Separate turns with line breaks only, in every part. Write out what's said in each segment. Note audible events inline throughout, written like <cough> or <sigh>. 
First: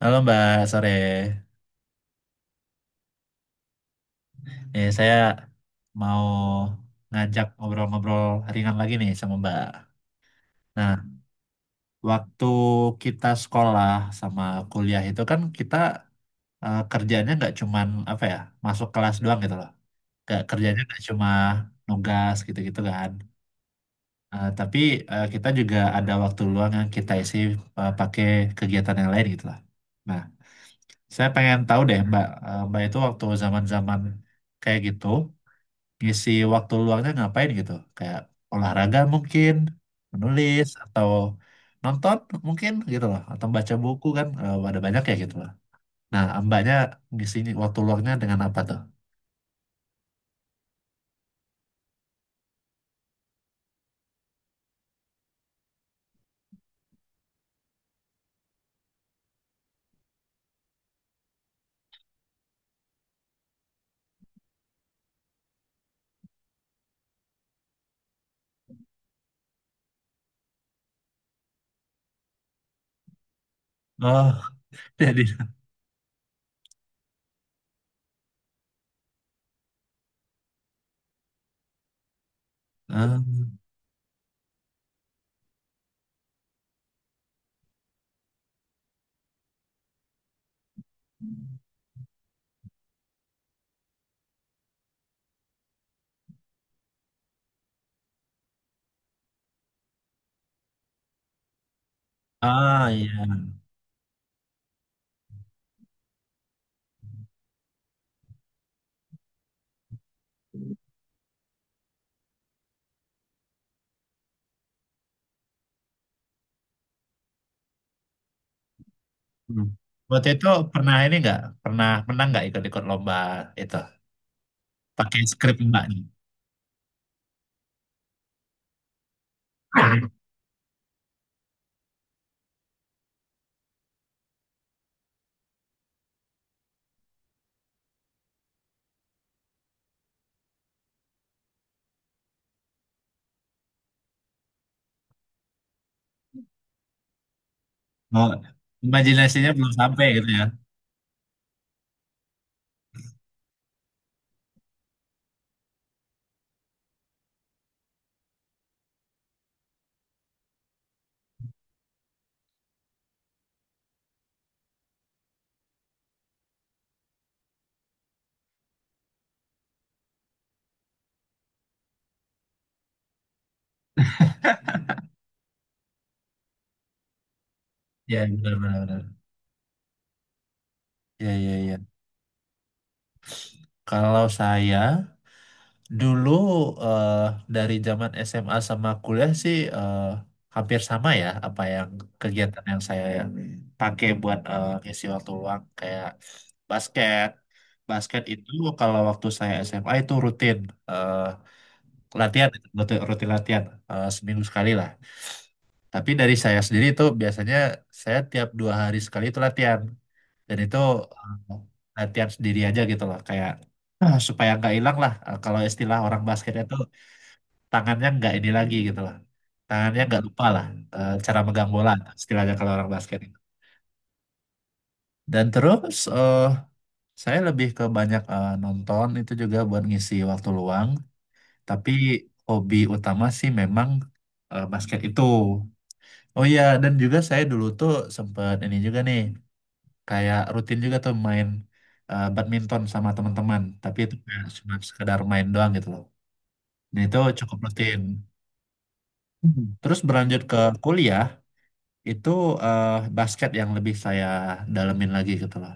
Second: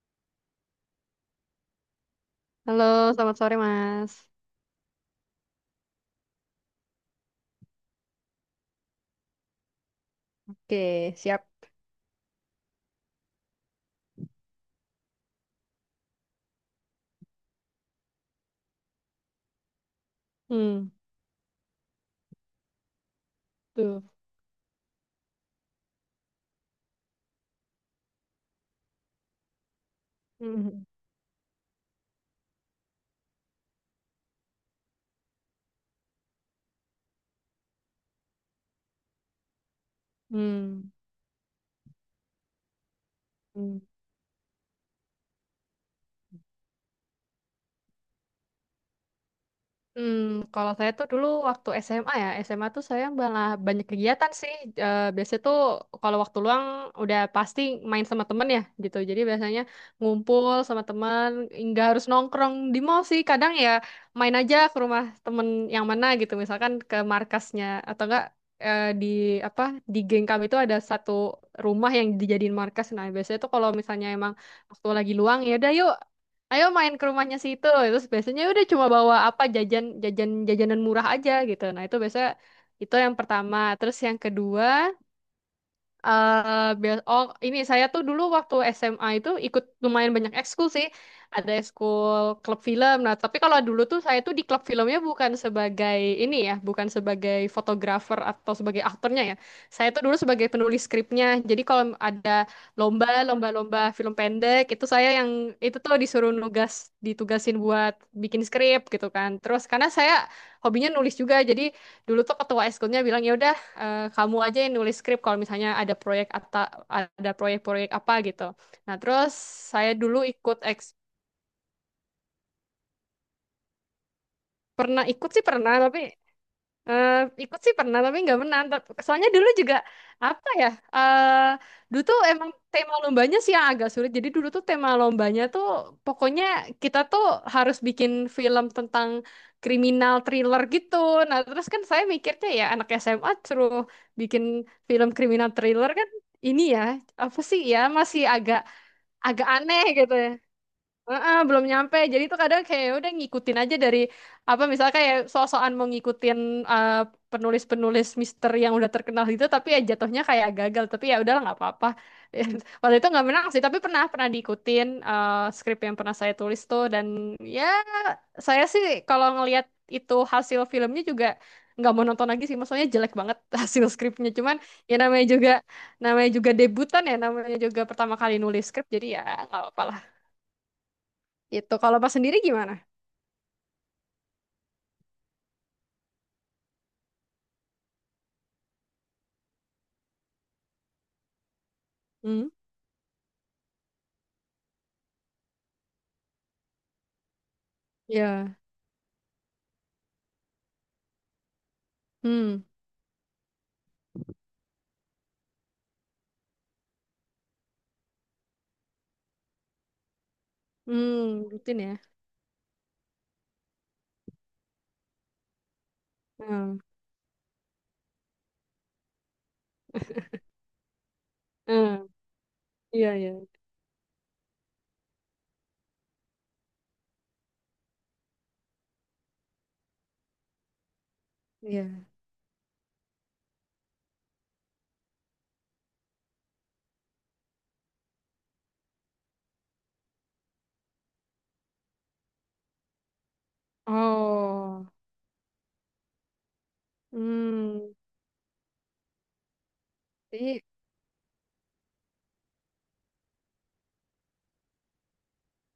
Halo Mbak, sore.
Halo, selamat sore Mas.
Nih, saya mau ngajak ngobrol-ngobrol ringan lagi nih sama Mbak. Nah,
Oke, siap.
waktu kita sekolah sama kuliah itu kan kita kerjanya nggak cuman apa ya, masuk kelas doang gitu loh. Nggak, kerjanya
Hmm.
nggak cuma nugas gitu-gitu kan.
Tuh.
Tapi kita juga ada waktu luang yang kita isi pakai kegiatan yang lain gitu lah. Nah,
Mhm.
saya pengen tahu deh Mbak, Mbak itu waktu zaman-zaman kayak gitu, ngisi waktu luangnya ngapain gitu? Kayak olahraga mungkin, menulis
Hmm.
atau nonton mungkin gitu loh, atau baca
Hmm.
buku kan ada banyak ya gitu loh. Nah, mbaknya ngisi waktu luangnya dengan apa tuh?
Hmm, kalau saya tuh dulu waktu SMA ya, SMA tuh saya malah banyak kegiatan sih. Biasanya tuh kalau waktu luang udah pasti main sama temen ya gitu. Jadi biasanya ngumpul sama temen, nggak harus nongkrong di mall sih. Kadang ya main aja ke rumah temen yang mana gitu. Misalkan ke markasnya atau enggak, di apa, di geng kami itu ada satu rumah yang dijadiin markas. Nah biasanya tuh kalau misalnya emang
Oh,
waktu
<laughs>
lagi
jadi
luang ya udah, yuk ayo main ke rumahnya situ, terus biasanya udah cuma bawa apa, jajan jajan jajanan murah aja gitu. Nah itu biasanya itu yang
ah
pertama, terus yang kedua, Ini saya tuh dulu waktu SMA itu ikut lumayan banyak ekskul sih. Ada ekskul klub film. Nah, tapi kalau dulu tuh saya tuh di klub filmnya bukan sebagai ini ya, bukan sebagai fotografer atau sebagai aktornya ya. Saya tuh dulu sebagai penulis skripnya. Jadi kalau ada lomba,
iya.
lomba-lomba film pendek itu saya yang itu tuh disuruh nugas, ditugasin buat bikin skrip gitu kan. Terus karena saya hobinya nulis juga, jadi dulu tuh ketua ekskulnya bilang ya udah, kamu aja yang nulis skrip kalau misalnya ada proyek atau ada proyek-proyek apa gitu. Nah, terus
Hmm.
saya dulu
Waktu itu
ikut
pernah ini nggak, pernah menang nggak ikut-ikut lomba itu
pernah
pakai
ikut sih
skrip
pernah
mbak
tapi.
nih?
Eh, ikut sih pernah tapi nggak menang. Soalnya dulu juga
<laughs>
apa ya? eh Dulu tuh emang tema lombanya sih yang agak sulit. Jadi dulu tuh tema lombanya tuh pokoknya kita tuh harus bikin film tentang kriminal thriller gitu. Nah terus kan saya mikirnya ya anak SMA suruh bikin film kriminal thriller kan, ini ya apa sih ya, masih
Oh,
agak agak
imajinasinya belum
aneh
sampai
gitu ya.
gitu ya?
Heeh, belum nyampe. Jadi itu kadang kayak ya udah ngikutin aja dari apa, misalnya kayak so-soan mau ngikutin eh, penulis-penulis misteri yang udah terkenal gitu tapi ya jatuhnya kayak gagal. Tapi ya udahlah, nggak apa-apa. <laughs> Waktu itu nggak menang sih, tapi pernah pernah diikutin, skrip yang pernah saya tulis tuh, dan ya saya sih kalau ngelihat itu hasil filmnya juga nggak mau nonton lagi sih. Maksudnya jelek banget <laughs> hasil skripnya. Cuman ya namanya juga debutan ya, namanya juga pertama
Ya
kali nulis skrip
benar-benar.
jadi ya nggak apa-apa lah.
Ya, ya,
Itu
ya.
kalau pas sendiri gimana?
Kalau saya dulu, eh, dari zaman SMA sama kuliah sih hampir sama ya, apa yang
Hmm.
kegiatan yang saya pakai buat ngisi waktu luang, kayak basket. Basket itu
Ya.
kalau waktu saya SMA itu rutin eh, latihan,
Hmm.
rutin latihan seminggu sekali lah. Tapi dari saya sendiri itu biasanya saya tiap 2 hari sekali itu latihan, dan itu
Hmm.
eh,
Rutin ya.
latihan sendiri aja gitu loh, kayak supaya nggak hilang lah. Kalau istilah orang basket itu
Hmm.
tangannya nggak ini lagi gitu lah. Tangannya nggak lupa lah, cara megang bola
Hmm.
istilahnya kalau orang
Iya,
basket
iya,
itu. Dan terus, saya lebih ke banyak, nonton itu juga buat ngisi waktu luang. Tapi
iya.
hobi utama sih memang basket itu. Oh iya, dan juga saya dulu tuh sempat ini juga nih, kayak rutin juga tuh main badminton sama teman-teman. Tapi itu kayak cuma
Oh.
sekedar main doang gitu loh. Dan itu cukup
hmm,
rutin. Hmm. Terus berlanjut ke
jadi
kuliah, itu eh, basket yang lebih saya dalemin lagi gitu loh.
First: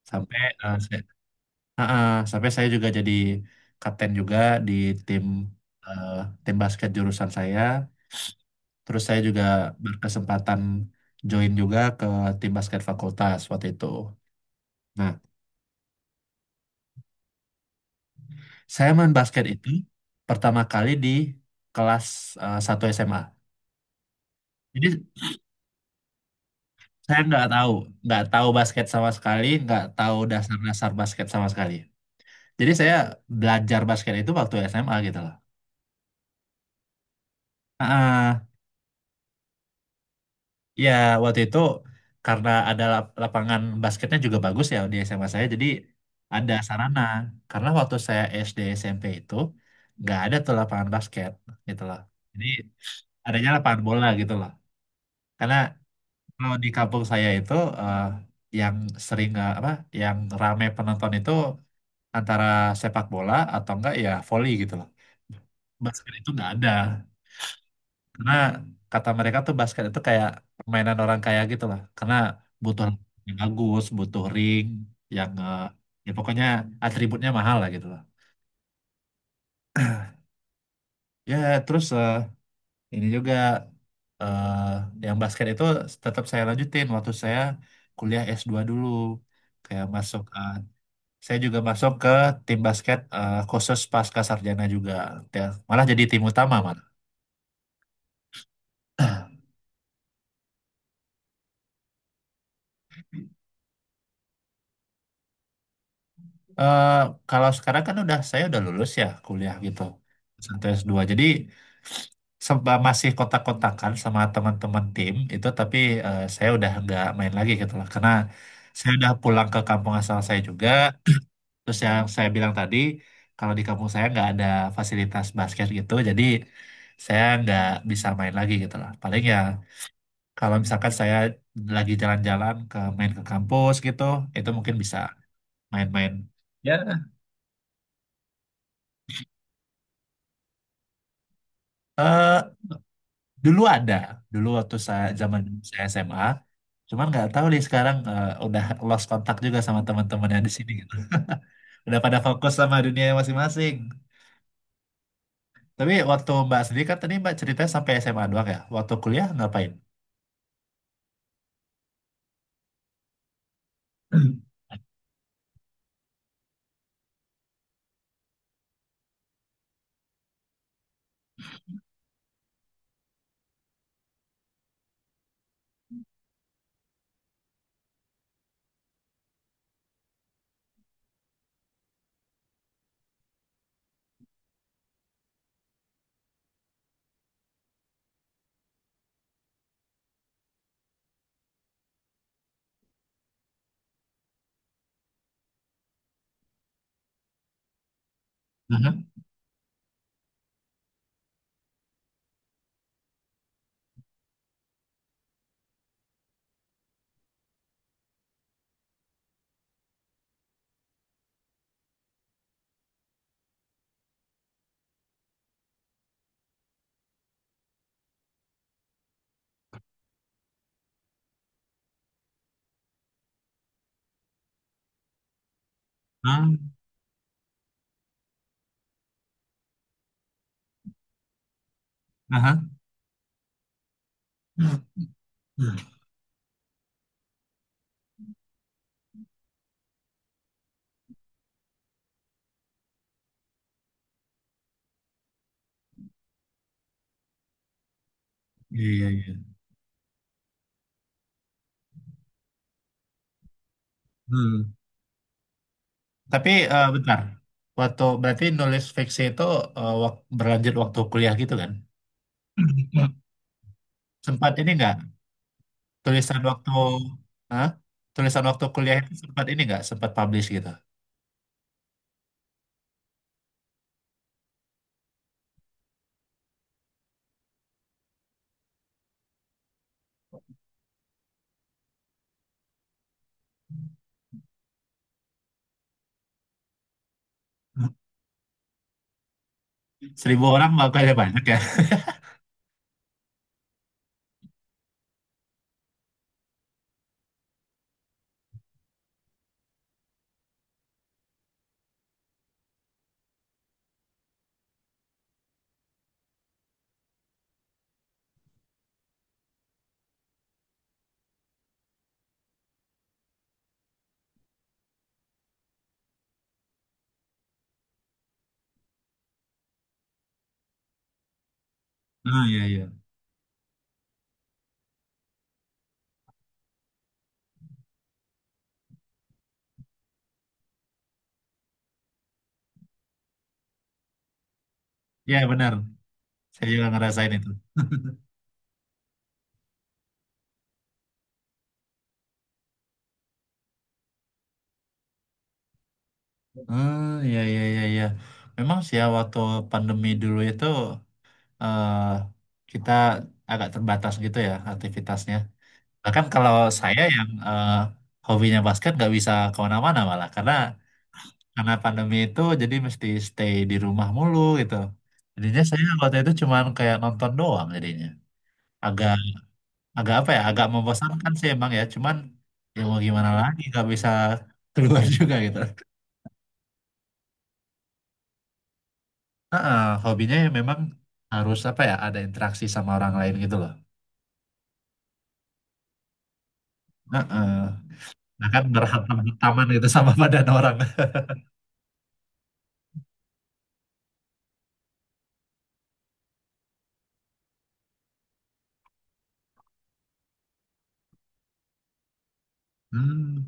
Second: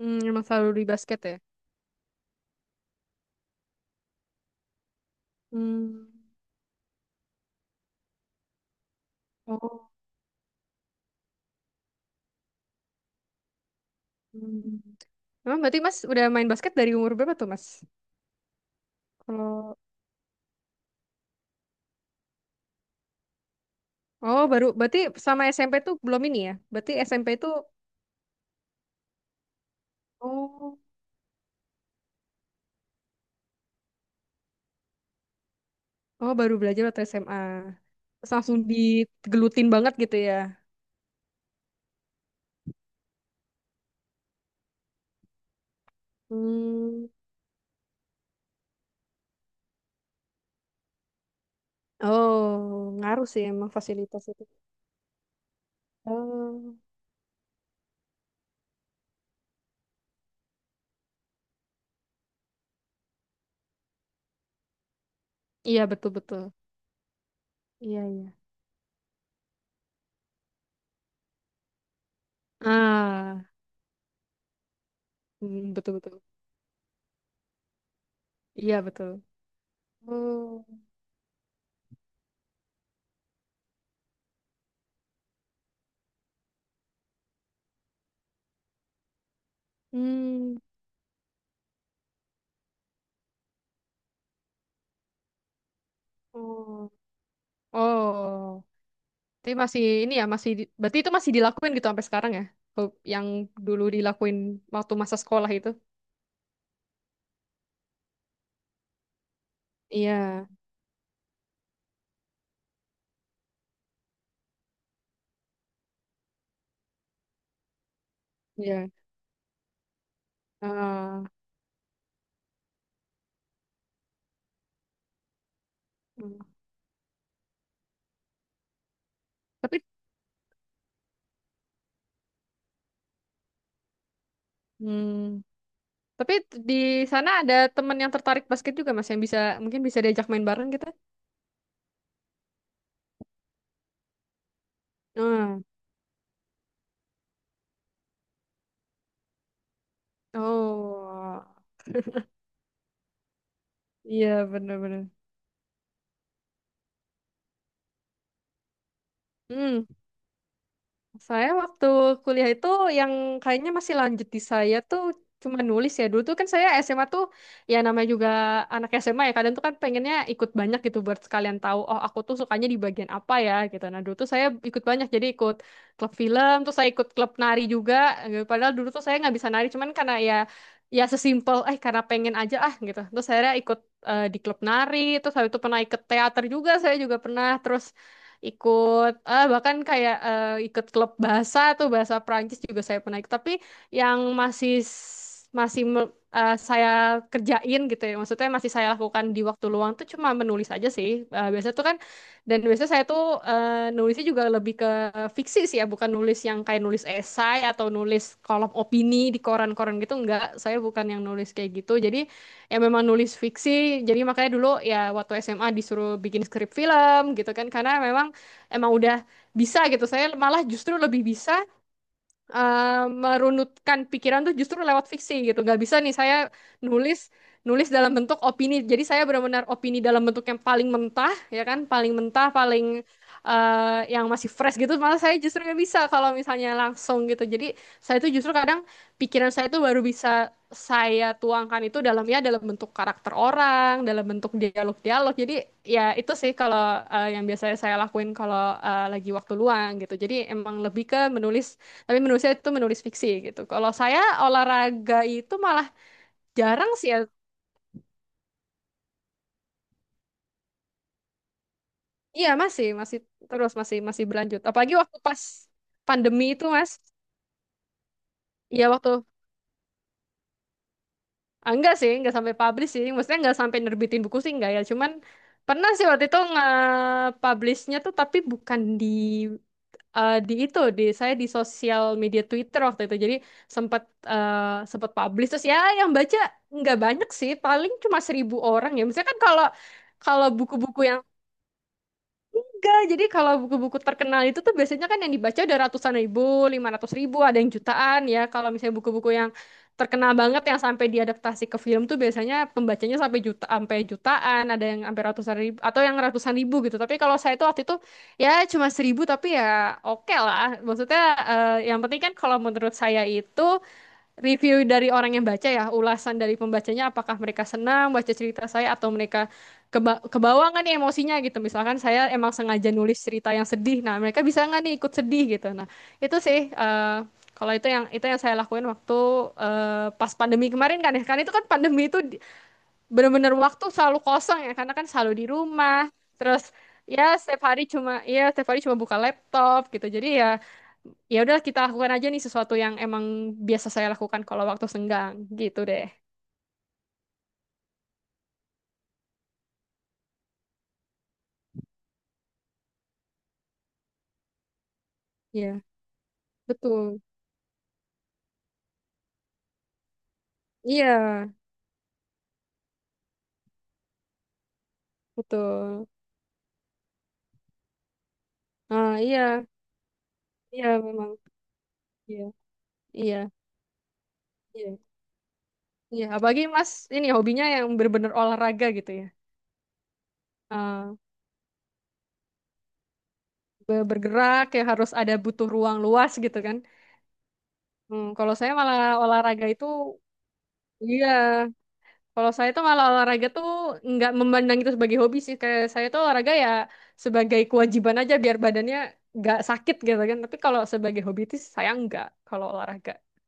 Sampai
emang
eh,
selalu di
saya,
basket ya?
Ah, ah, sampai saya juga jadi kapten juga di tim
Hmm.
eh, tim basket jurusan saya. Terus saya juga
Oh.
berkesempatan join juga ke tim basket fakultas waktu itu. Nah,
Hmm. Emang berarti Mas udah main basket dari umur berapa tuh Mas?
saya main basket itu
Kalau,
pertama kali di kelas 1 SMA.
oh baru, berarti
Jadi
sama SMP tuh belum ini ya? Berarti
saya
SMP itu,
nggak tahu basket sama sekali, nggak tahu
oh,
dasar-dasar basket sama sekali. Jadi saya belajar basket itu waktu SMA gitu loh.
oh baru belajar atau SMA? Terus
Ah,
langsung digelutin banget gitu ya?
ya waktu itu karena ada lapangan basketnya juga bagus ya di SMA saya, jadi ada sarana.
Hmm.
Karena waktu saya SD SMP itu nggak ada tuh lapangan basket gitu loh. Jadi
Oh, ngaruh sih
adanya
emang
lapangan bola
fasilitas
gitu
itu.
loh. Karena kalau di
Oh,
kampung saya itu eh, yang sering, apa, yang rame penonton itu antara sepak bola atau enggak ya volley gitu loh.
iya
Basket itu
betul-betul.
nggak ada.
Iya,
Karena
iya.
kata mereka tuh basket itu kayak permainan orang kaya gitu lah, karena butuh lapangan yang
Ah,
bagus, butuh ring yang eh,
mm,
ya
betul-betul.
pokoknya atributnya mahal lah gitu lah.
Iya, betul. Oh.
Ya terus, ini juga, yang basket itu tetap saya lanjutin waktu saya kuliah S2 dulu, kayak
Hmm.
saya juga masuk ke tim basket khusus pasca sarjana juga. Ya, malah jadi tim utama malah.
Oh. Oh. Tapi masih ini ya, masih berarti itu masih dilakuin gitu sampai sekarang ya? Yang
<clears throat>
dulu dilakuin waktu masa sekolah itu.
Eh, kalau sekarang kan udah, saya udah lulus ya kuliah gitu
Iya,
sampai S2, jadi masih kotak-kotakan sama teman-teman tim itu, tapi saya udah nggak main lagi gitu lah, karena
iya.
saya udah pulang ke kampung asal saya juga.
Ah.
Terus yang saya bilang tadi, kalau di kampung saya nggak ada fasilitas basket gitu, jadi
Hmm.
saya nggak bisa main lagi gitu lah, paling ya
Tapi
kalau misalkan saya lagi jalan-jalan ke main ke kampus gitu, itu mungkin bisa
hmm,
main-main
tapi di sana ada teman yang tertarik basket juga Mas yang bisa, mungkin bisa diajak main bareng gitu.
ya. Dulu ada, dulu waktu saya zaman
Ah.
saya SMA, cuman nggak tahu deh sekarang, udah lost kontak juga sama teman-teman yang di sini gitu.
Oh.
Udah pada fokus sama dunia masing-masing.
Iya, bener-bener.
Tapi waktu Mbak sendiri kan tadi Mbak ceritanya sampai SMA doang ya. Waktu kuliah ngapain?
Hmm, saya waktu kuliah itu yang kayaknya masih lanjut di
<clears throat>
saya tuh cuma nulis ya. Dulu tuh kan saya SMA tuh ya namanya juga anak SMA ya. Kadang tuh kan pengennya ikut banyak gitu buat sekalian tahu, oh aku tuh sukanya di bagian apa ya gitu. Nah, dulu tuh saya ikut banyak, jadi ikut klub film, terus saya ikut klub nari juga. Padahal dulu tuh saya nggak bisa nari, cuman karena ya sesimpel, karena pengen aja ah gitu. Terus saya ikut, di klub nari, terus habis itu pernah ikut teater juga, saya juga pernah, terus ikut bahkan kayak, ikut klub bahasa tuh bahasa Perancis juga saya pernah ikut, tapi yang masih masih saya kerjain gitu ya, maksudnya masih saya
Aha.
lakukan di waktu luang tuh cuma menulis aja sih. Biasanya tuh kan, dan biasanya saya tuh, nulisnya juga lebih ke fiksi sih ya, bukan nulis yang kayak nulis esai atau nulis kolom opini di koran-koran gitu, enggak, saya bukan yang nulis kayak gitu, jadi ya memang nulis fiksi. Jadi makanya dulu ya waktu SMA disuruh bikin skrip film gitu kan karena memang emang udah bisa gitu. Saya malah justru lebih bisa merunutkan pikiran tuh justru lewat fiksi gitu. Nggak bisa nih saya
Ah,
nulis nulis dalam bentuk opini. Jadi saya benar-benar opini dalam bentuk yang paling mentah, ya kan, paling mentah,
aha.
paling yang masih fresh gitu. Malah saya justru
Hmm.
nggak bisa kalau misalnya langsung gitu. Jadi saya tuh justru kadang, pikiran saya tuh baru bisa saya tuangkan itu dalam, dalam bentuk karakter orang, dalam bentuk dialog-dialog. Jadi ya itu sih kalau yang biasanya saya lakuin kalau
Iya, iya,
lagi
iya.
waktu luang gitu. Jadi emang lebih ke menulis, tapi menulisnya itu menulis fiksi gitu. Kalau saya
Hmm.
olahraga itu malah
Tapi,
jarang sih ya.
bentar. Waktu berarti nulis fiksi itu, berlanjut waktu kuliah gitu kan?
Iya masih
<clears throat>
terus, masih masih
Sempat
berlanjut.
ini nggak,
Apalagi waktu pas
tulisan
pandemi itu
waktu.
mas.
Hah? Tulisan waktu
Iya,
kuliah itu sempat ini nggak, sempat publish gitu?
enggak sih, enggak sampai publish sih. Maksudnya enggak sampai nerbitin buku sih enggak ya. Cuman pernah sih waktu itu nge-publishnya tuh, tapi bukan di di itu di saya, di sosial media Twitter waktu itu. Jadi sempat eh, sempat publish, terus ya yang baca nggak banyak sih paling cuma 1.000 orang ya, misalnya kan, kalau
<laughs> seribu
kalau
orang
buku-buku
makanya
yang.
banyak ya.
Enggak, jadi kalau buku-buku terkenal itu tuh biasanya kan yang dibaca udah ratusan ribu, 500.000, ada yang jutaan ya. Kalau misalnya buku-buku yang terkenal banget yang sampai diadaptasi ke film tuh biasanya pembacanya sampai juta, sampai jutaan, ada yang sampai ratusan ribu atau yang ratusan ribu gitu. Tapi kalau saya itu waktu itu ya cuma 1.000, tapi ya oke lah. Maksudnya yang penting kan kalau menurut saya itu review dari orang yang baca ya, ulasan dari pembacanya apakah mereka senang baca cerita saya atau mereka kebawa nggak nih emosinya gitu. Misalkan saya
<laughs> Oh,
emang
iya, iya.
sengaja nulis cerita yang sedih, nah mereka bisa nggak nih ikut sedih gitu. Nah itu sih, kalau itu yang saya lakuin waktu pas pandemi kemarin kan ya. Kan itu kan pandemi itu bener-bener waktu selalu kosong ya karena kan selalu
Ya
di
benar,
rumah terus.
saya juga ngerasain itu.
Ya setiap hari cuma buka laptop gitu, jadi ya udah, kita lakukan aja nih sesuatu yang emang biasa saya lakukan kalau waktu senggang gitu deh.
<laughs> Hmm. Iya, iya, iya, iya, memang sih ya, waktu pandemi dulu itu, eh kita agak terbatas gitu ya aktivitasnya.
Iya,
Bahkan kalau saya
betul.
yang hobinya basket nggak bisa kemana-mana, malah karena
Iya,
karena pandemi itu jadi mesti stay di rumah mulu gitu. Jadinya saya
betul.
waktu itu cuman kayak nonton doang jadinya. Agak
Ah, iya,
agak apa ya? Agak
iya memang.
membosankan sih emang ya. Cuman
Iya,
ya mau gimana
iya,
lagi, nggak bisa
iya.
keluar <laughs> juga gitu.
Iya, apalagi Mas ini hobinya yang bener-bener olahraga gitu ya.
Heeh, hobinya ya memang
Ah,
harus apa ya? Ada interaksi sama orang lain gitu loh.
bergerak ya, harus ada, butuh ruang luas gitu kan.
Heeh.
Hmm,
Nah
kalau
kan
saya malah
berhantam-hantaman
olahraga itu.
gitu sama badan orang. <laughs>
Iya, kalau saya tuh malah olahraga tuh nggak memandang itu sebagai hobi sih. Kayak saya tuh olahraga ya sebagai kewajiban aja biar badannya nggak sakit gitu kan. Tapi kalau sebagai hobi itu saya nggak kalau olahraga.
Hmm.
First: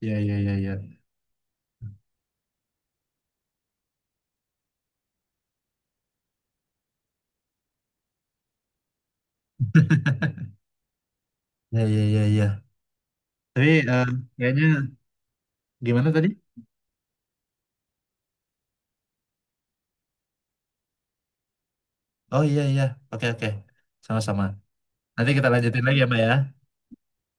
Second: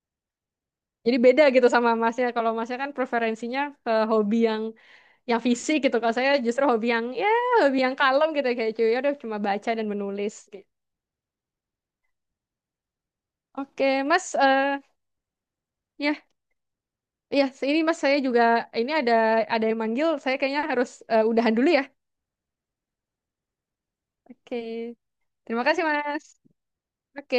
Ya, ya, ya, ya,
Jadi beda gitu sama masnya. Kalau masnya kan preferensinya ke hobi yang fisik gitu. Kalau saya justru hobi yang ya hobi yang kalem gitu, kayak cuy. Ya udah, cuma baca dan menulis gitu.
ya, ya, iya, iya. Tapi
Oke, Mas.
kayaknya gimana
Ya,
tadi?
ya. Ini Mas, saya juga ini ada yang manggil. Saya kayaknya harus, udahan dulu ya.
Oh, iya, iya. Oke, oke. Sama-sama.
Oke.
Nanti kita
Terima kasih,
lanjutin lagi ya Mbak
Mas.
ya.
Oke.